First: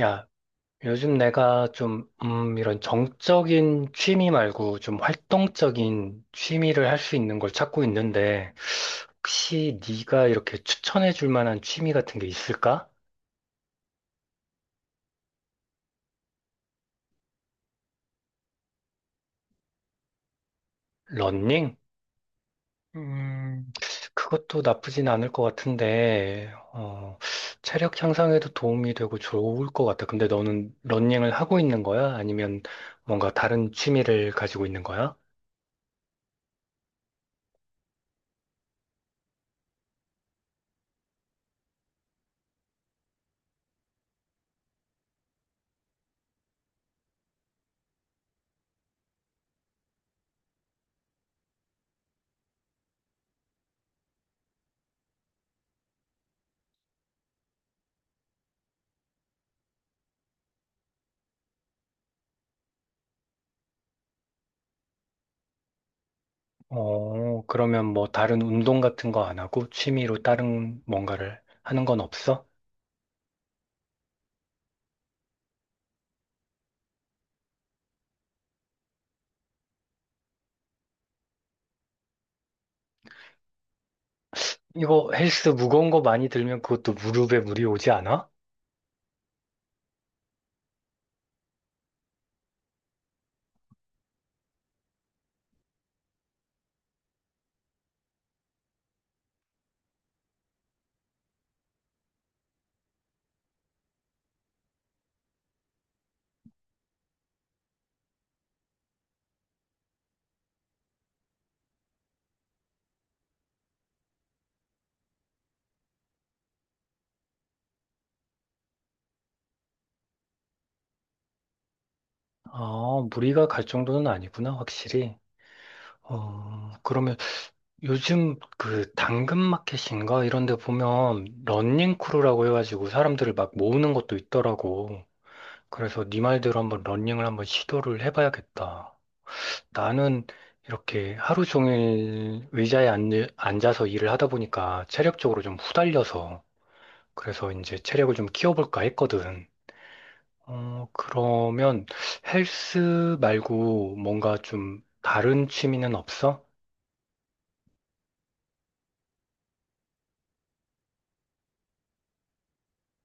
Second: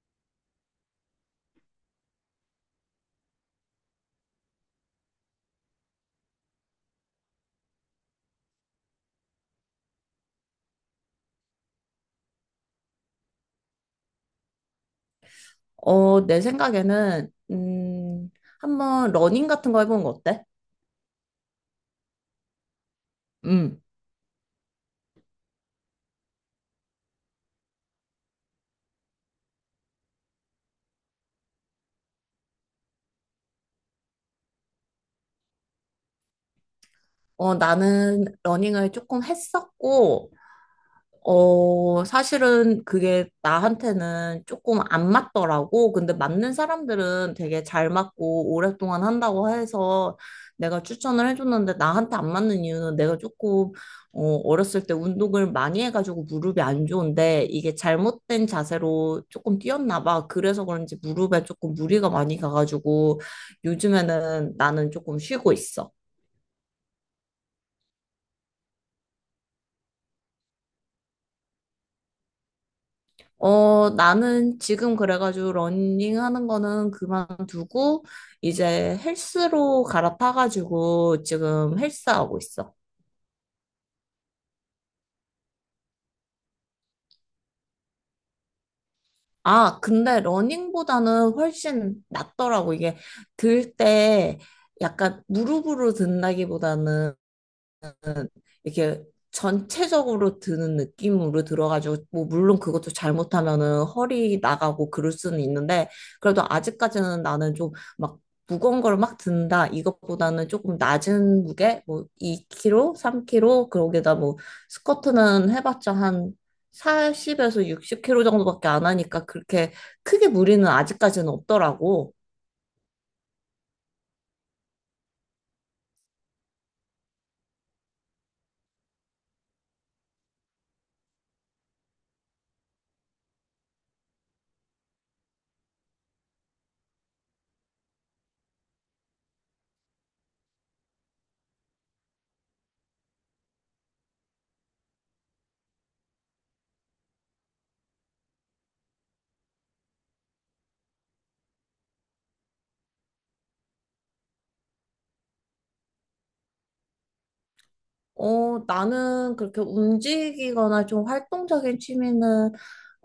야, 요즘 내가 좀, 이런 정적인 취미 말고 좀 활동적인 취미를 할 수 있는 걸 찾고 있는데, 혹시 네가 이렇게 추천해 줄 만한 취미 같은 게 있을까? 내 생각에는, 한번 러닝 같은 거 해보는 거 어때? 러닝? 음, 음. 그것도 나쁘진 않을 것 같은데, 어, 체력 향상에도 도움이 되고 좋을 것 같아. 근데 너는 러닝을 하고 있는 거야? 아니면 뭔가 다른 취미를 가지고 있는 거야? 나는 러닝을 조금 했었고, 사실은 그게 나한테는 조금 안 맞더라고. 근데 맞는 사람들은 되게 잘 맞고 오랫동안 한다고 해서 내가 추천을 해줬는데 나한테 안 맞는 이유는 내가 조금 어렸을 때 운동을 많이 해가지고 무릎이 안 좋은데 이게 잘못된 자세로 조금 뛰었나 봐. 그래서 그런지 무릎에 조금 무리가 많이 가가지고 요즘에는 나는 조금 쉬고 있어. 어, 그러면 뭐 다른 운동 같은 거 안 하고 취미로 다른 뭔가를 하는 건 없어? 나는 지금 그래가지고 러닝 하는 거는 그만두고 이제 헬스로 갈아타가지고 지금 헬스하고 있어. 이거 헬스 무거운 거 많이 들면 그것도 무릎에 무리 오지 않아? 아, 근데 러닝보다는 훨씬 낫더라고. 이게 들 때 약간 무릎으로 든다기보다는 이렇게 전체적으로 드는 느낌으로 들어가지고 뭐 물론 그것도 잘못하면은 허리 나가고 그럴 수는 있는데 그래도 아직까지는 나는 좀 막 무거운 걸 막 든다 이것보다는 조금 낮은 무게 뭐 2kg, 3kg 그러게다 뭐 스쿼트는 해봤자 한 40에서 60kg 정도밖에 안 하니까 그렇게 크게 무리는 아직까지는 없더라고. 아, 무리가 갈 정도는 아니구나, 확실히. 어, 그러면 요즘 그 당근마켓인가 이런 데 보면 런닝 크루라고 해가지고 사람들을 막 모으는 것도 있더라고. 그래서 네 말대로 한번 런닝을 한번 시도를 해봐야겠다. 나는 이렇게 하루 종일 의자에 앉아서 일을 하다 보니까 체력적으로 좀 후달려서 그래서 이제 체력을 좀 키워볼까 했거든. 어, 그러면 헬스 말고 뭔가 좀 다른 취미는 없어? 나는 그렇게 움직이거나 좀 활동적인 취미는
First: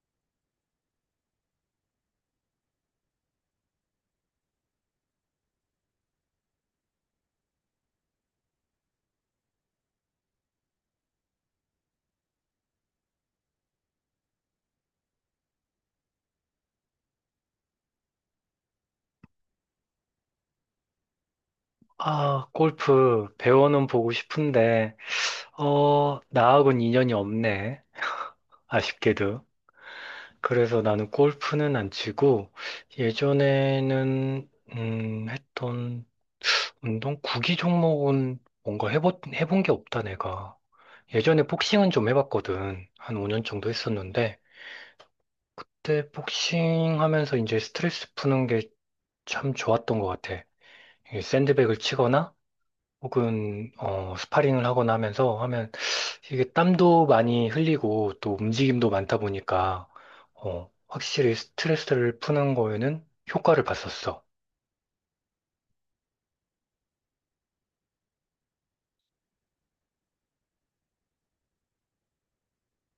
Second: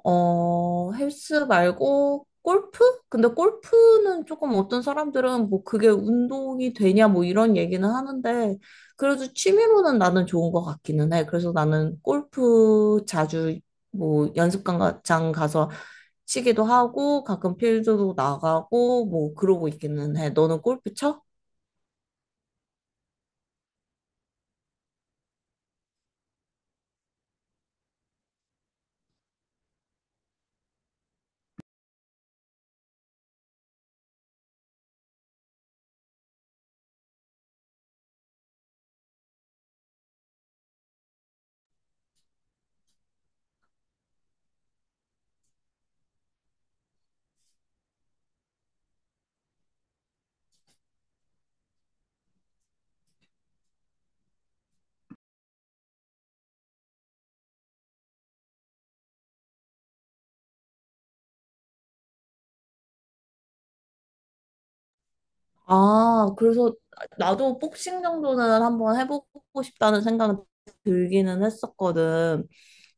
헬스 말고 골프? 근데 골프는 조금 어떤 사람들은 뭐 그게 운동이 되냐 뭐 이런 얘기는 하는데 그래도 취미로는 나는 좋은 것 같기는 해. 그래서 나는 골프 자주 뭐 연습장 가서 치기도 하고 가끔 필드도 나가고 뭐 그러고 있기는 해. 너는 골프 쳐? 아, 골프 배워는 보고 싶은데, 어, 나하고는 인연이 없네. 아쉽게도. 그래서 나는 골프는 안 치고 예전에는 했던 운동 구기 종목은 뭔가 해본 게 없다, 내가. 예전에 복싱은 좀 해봤거든. 한 5년 정도 했었는데, 그때 복싱 하면서 이제 스트레스 푸는 게 참 좋았던 것 같아. 이게 샌드백을 치거나, 혹은, 어, 스파링을 하거나 하면서 하면, 이게 땀도 많이 흘리고, 또 움직임도 많다 보니까, 어, 확실히 스트레스를 푸는 거에는 효과를 봤었어. 아, 그래서 나도 복싱 정도는 한번 해보고 싶다는 생각은 들기는 했었거든.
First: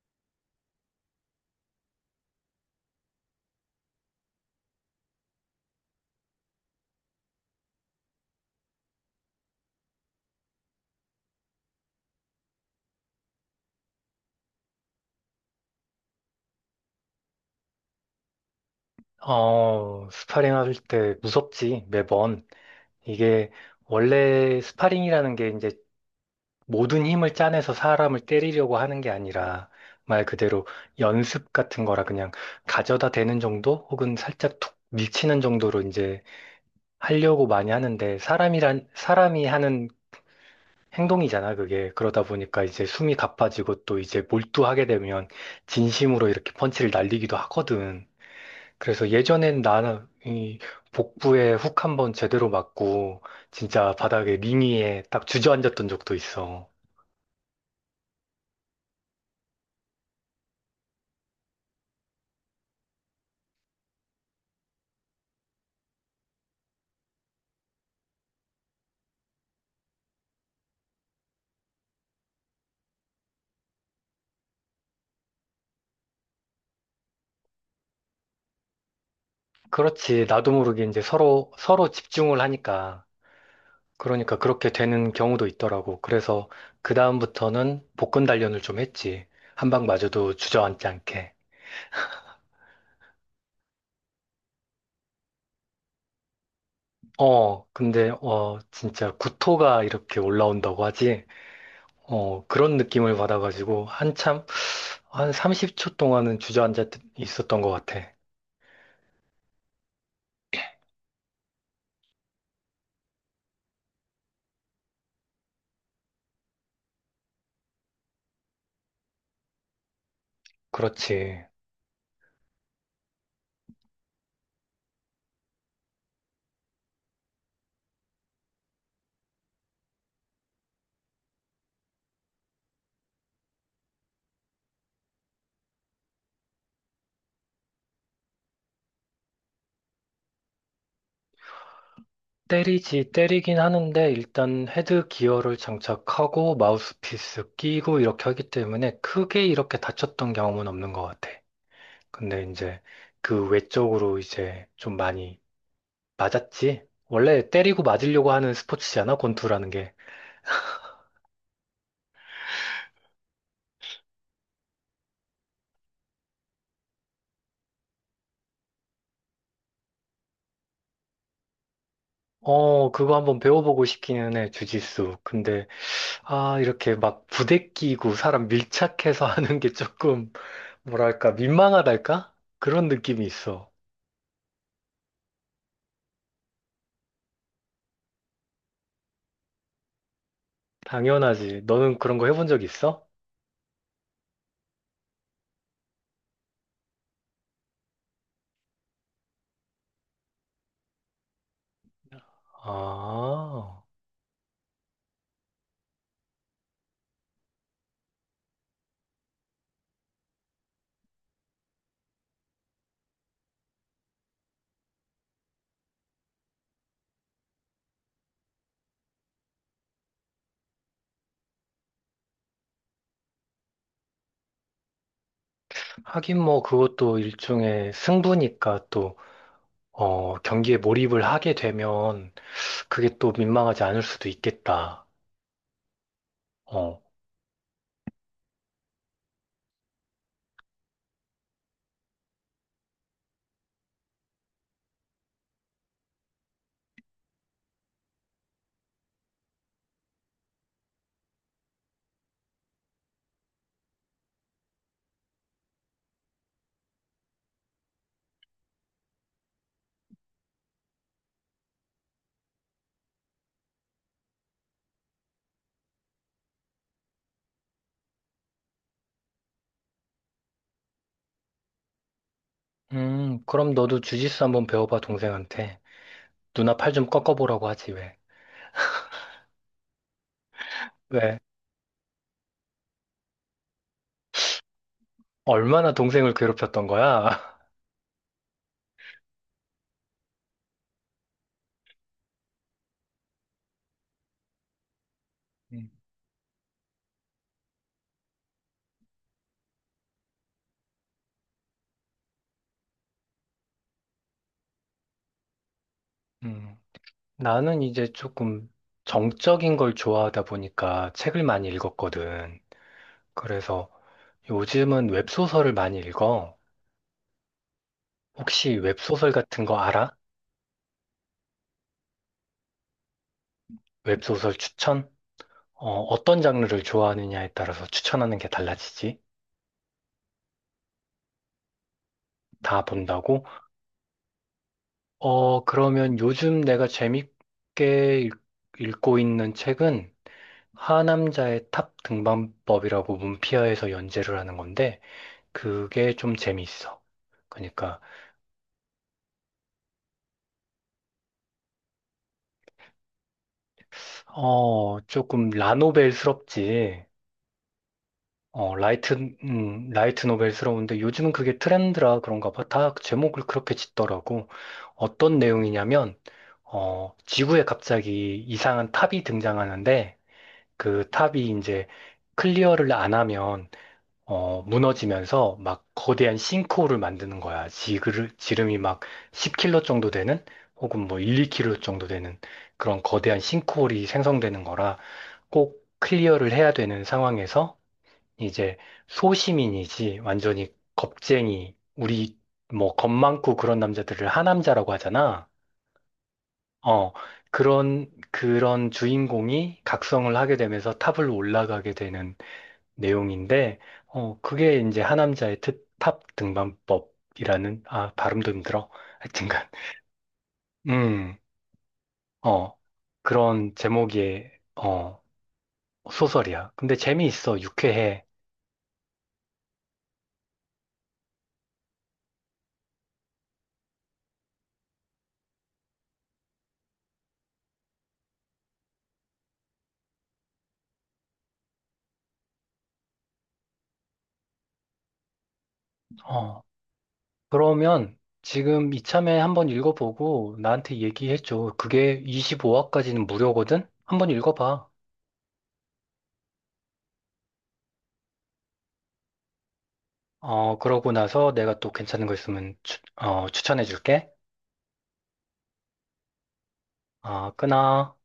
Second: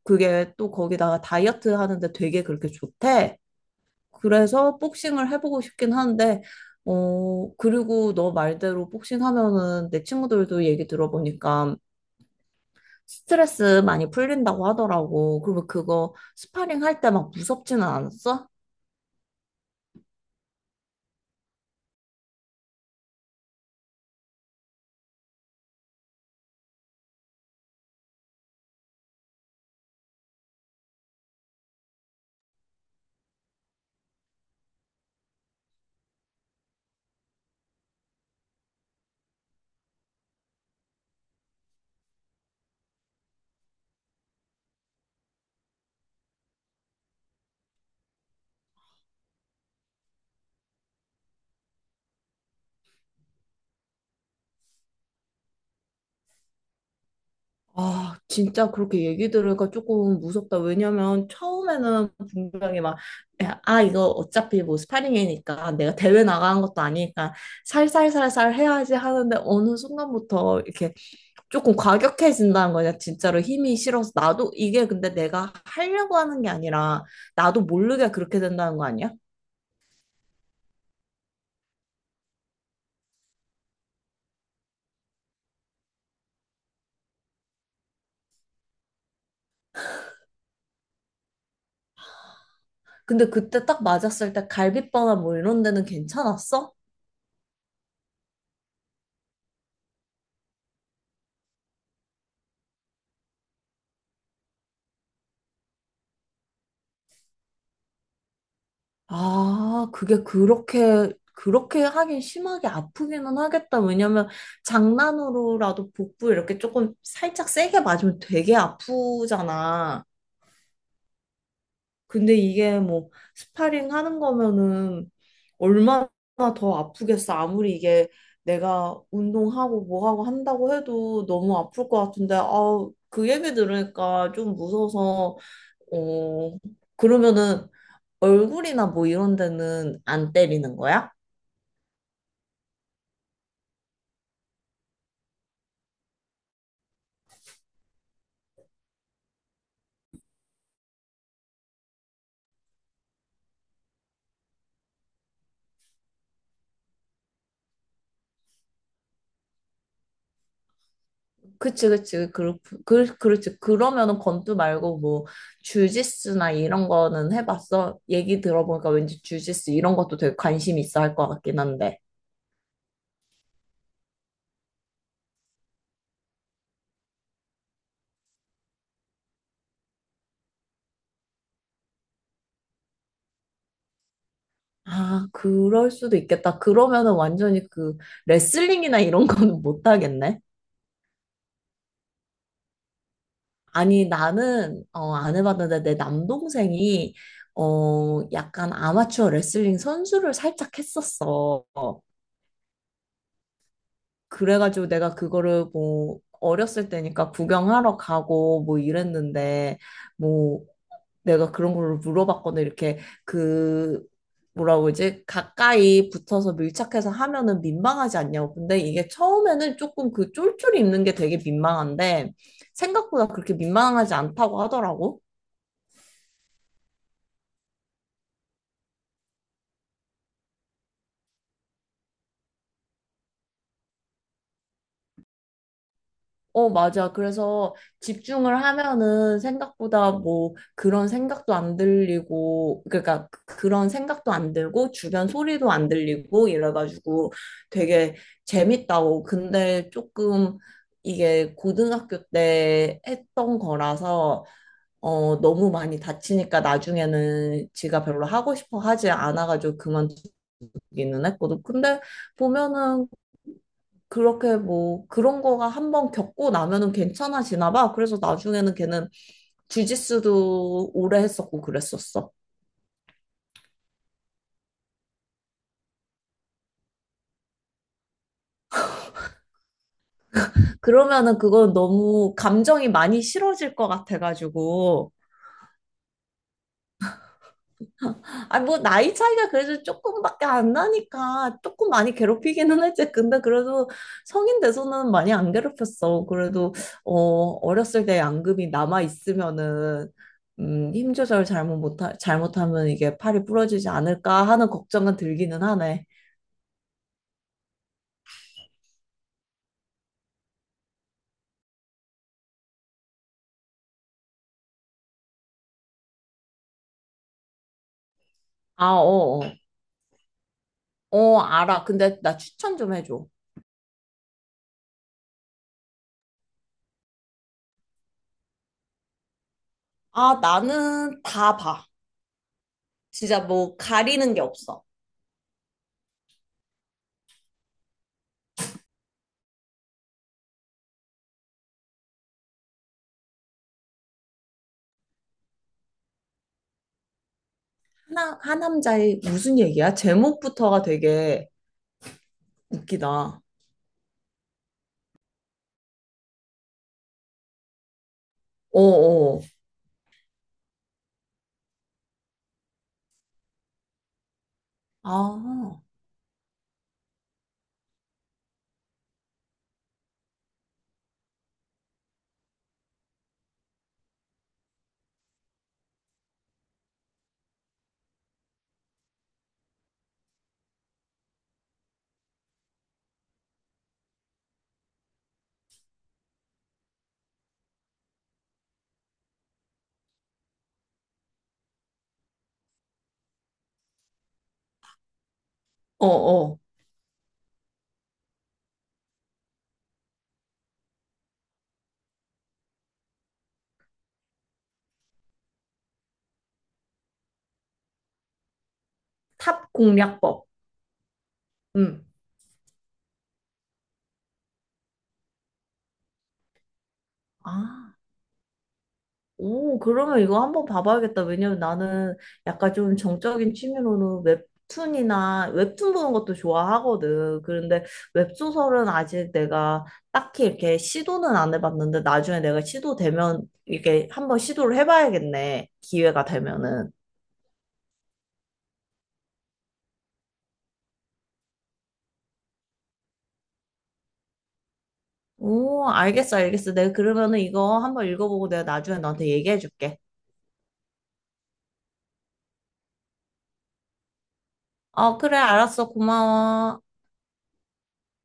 그게 또 거기다가 다이어트 하는데 되게 그렇게 좋대. 그래서 복싱을 해보고 싶긴 한데, 그리고 너 말대로 복싱 하면은 내 친구들도 얘기 들어보니까 스트레스 많이 풀린다고 하더라고. 그러면 그거 스파링 할 때 막 무섭지는 않았어? 어, 스파링 할 때 무섭지, 매번. 이게 원래 스파링이라는 게 이제 모든 힘을 짜내서 사람을 때리려고 하는 게 아니라 말 그대로 연습 같은 거라 그냥 가져다 대는 정도 혹은 살짝 툭 밀치는 정도로 이제 하려고 많이 하는데, 사람이란 사람이 하는 행동이잖아. 그게 그러다 보니까 이제 숨이 가빠지고 또 이제 몰두하게 되면 진심으로 이렇게 펀치를 날리기도 하거든. 그래서 예전엔 나는 이 복부에 훅 한번 제대로 맞고 진짜 바닥에 링이에 딱 주저앉았던 적도 있어. 아, 진짜 그렇게 얘기 들으니까 조금 무섭다. 왜냐면 처음에는 분명히 막, 야, 아, 이거 어차피 뭐 스파링이니까 내가 대회 나가는 것도 아니니까 살살살살 해야지 하는데 어느 순간부터 이렇게 조금 과격해진다는 거냐. 진짜로 힘이 실어서 나도 이게 근데 내가 하려고 하는 게 아니라 나도 모르게 그렇게 된다는 거 아니야? 그렇지. 나도 모르게 이제 서로 서로 집중을 하니까, 그러니까 그렇게 되는 경우도 있더라고. 그래서 그다음부터는 복근 단련을 좀 했지. 한 방 맞아도 주저앉지 않게. 근데 그때 딱 맞았을 때 갈비뼈나 뭐 이런 데는 괜찮았어? 어, 근데 어 진짜 구토가 이렇게 올라온다고 하지. 어, 그런 느낌을 받아가지고 한참 한 30초 동안은 주저앉아 있었던 것 같아. 아, 그게 그렇게 하긴 심하게 아프기는 하겠다. 왜냐면 장난으로라도 복부 이렇게 조금 살짝 세게 맞으면 되게 아프잖아. 그렇지. 근데 이게 뭐 스파링 하는 거면은 얼마나 더 아프겠어. 아무리 이게 내가 운동하고 뭐하고 한다고 해도 너무 아플 것 같은데, 아, 그 얘기 들으니까 좀 무서워서 어, 그러면은 얼굴이나 뭐 이런 데는 안 때리는 거야? 때리지, 때리긴 하는데, 일단 헤드 기어를 장착하고, 마우스피스 끼고, 이렇게 하기 때문에, 크게 이렇게 다쳤던 경험은 없는 것 같아. 근데 이제, 그 외적으로 이제 좀 많이 맞았지? 원래 때리고 맞으려고 하는 스포츠잖아, 권투라는 게. 그치, 그치, 그렇지. 그러면은 권투 말고 뭐 주짓수나 이런 거는 해봤어? 얘기 들어보니까 왠지 주짓수 이런 것도 되게 관심 있어 할 것 같긴 한데. 어, 그거 한번 배워보고 싶기는 해, 주짓수. 근데, 아, 이렇게 막 부대 끼고, 사람 밀착해서 하는 게 조금, 뭐랄까, 민망하달까? 그런 느낌이 있어. 아, 그럴 수도 있겠다. 그러면은 완전히 그 레슬링이나 이런 거는 못 하겠네. 당연하지. 너는 그런 거 해본 적 있어? 아니, 나는, 안 해봤는데, 내 남동생이, 약간 아마추어 레슬링 선수를 살짝 했었어. 아, 그래가지고 내가 그거를 뭐, 어렸을 때니까 구경하러 가고 뭐 이랬는데, 뭐, 내가 그런 걸 물어봤거든. 이렇게 그, 뭐라고 그러지? 가까이 붙어서 밀착해서 하면은 민망하지 않냐고. 근데 이게 처음에는 조금 그 쫄쫄이 입는 게 되게 민망한데, 생각보다 그렇게 민망하지 않다고 하더라고. 하긴 뭐 그것도 일종의 승부니까 또, 어, 경기에 몰입을 하게 되면 그게 또 민망하지 않을 수도 있겠다. 어, 맞아. 그래서 집중을 하면은 생각보다 뭐 그런 생각도 안 들리고, 그러니까 그런 생각도 안 들고, 주변 소리도 안 들리고 이래가지고 되게 재밌다고. 근데 조금 이게 고등학교 때 했던 거라서, 너무 많이 다치니까 나중에는 지가 별로 하고 싶어 하지 않아가지고 그만두기는 했거든. 근데 보면은 그렇게 뭐 그런 거가 한번 겪고 나면은 괜찮아지나 봐. 그래서 나중에는 걔는 주짓수도 오래 했었고 그랬었어. 그럼 너도 주짓수 한번 배워봐, 동생한테. 누나 팔 좀 꺾어보라고 하지, 왜? 왜? 그러면은 그건 너무 감정이 많이 실어질 것 같아가지고 얼마나 동생을 괴롭혔던 거야? 아, 뭐, 나이 차이가 그래도 조금밖에 안 나니까 조금 많이 괴롭히기는 했지. 근데 그래도 성인 돼서는 많이 안 음, 괴롭혔어. 그래도, 어, 어렸을 때 양금이 남아있으면은, 힘 조절 잘못하면 이게 팔이 부러지지 않을까 하는 걱정은 들기는 하네. 음. 나는 이제 조금 정적인 걸 좋아하다 보니까 책을 많이 읽었거든. 그래서 요즘은 웹소설을 많이 읽어. 혹시 아, 웹소설 어, 어. 같은 거 알아? 어, 알아. 근데 나 추천 좀 해줘. 웹소설 추천? 어, 떤 장르를 좋아하느냐에 따라서 추천하는 게 달라지지. 아, 나는 다 봐. 다 진짜 본다고? 뭐 가리는 게 없어. 어, 그러면 요즘 내가 재밌게 읽고 있는 책은 하남자의 탑 등반법이라고 문피아에서 연재를 하는 건데, 그게 좀 재미있어. 그러니까, 하남자의 무슨 얘기야? 제목부터가 되게 웃기다. 어, 조금 라노벨스럽지. 어, 라이트, 어어, 라이트 노벨스러운데 요즘은 그게 트렌드라 그런가 봐. 다 제목을 그렇게 짓더라고. 어떤 아, 내용이냐면, 어, 지구에 갑자기 이상한 탑이 등장하는데, 그 탑이 이제 클리어를 안 하면, 어, 무너지면서 막 거대한 싱크홀을 만드는 거야. 지름이 막 10 km 정도 되는, 혹은 뭐 1, 2 km 정도 되는 그런 거대한 싱크홀이 생성되는 거라 꼭 클리어를 해야 되는 상황에서 이제 소시민이지 완전히 겁쟁이, 우리 뭐 겁 많고 그런 남자들을 하남자라고 하잖아. 어어. 어, 그런 주인공이 각성을 하게 되면서 탑을 올라가게 되는 내용인데, 어 그게 이제 하남자의 탑 등반법이라는, 아 발음도 힘들어. 하여튼간 탑 공략법. 음. 음어 그런 제목의 어 소설이야. 근데 재미있어, 아. 유쾌해. 오, 그러면 이거 한번 봐봐야겠다. 왜냐면 나는 약간 좀 정적인 취미로는 웹툰이나 웹툰 보는 것도 좋아하거든. 그런데 웹소설은 아직 내가 딱히 이렇게 시도는 안 해봤는데 나중에 내가 시도되면 이게 한번 시도를 해봐야겠네. 기회가 어, 되면은. 그러면 지금 이참에 한번 읽어보고 나한테 얘기해줘. 그게 25화까지는 무료거든? 한번 읽어봐. 오, 알겠어, 알겠어. 내가 그러면은 이거 한번 읽어보고 내가 나중에 너한테 얘기해줄게. 어, 그러고 나서 내가 또 괜찮은 거 있으면 추천해줄게. 어, 그래, 알았어. 고마워. 아, 끊어.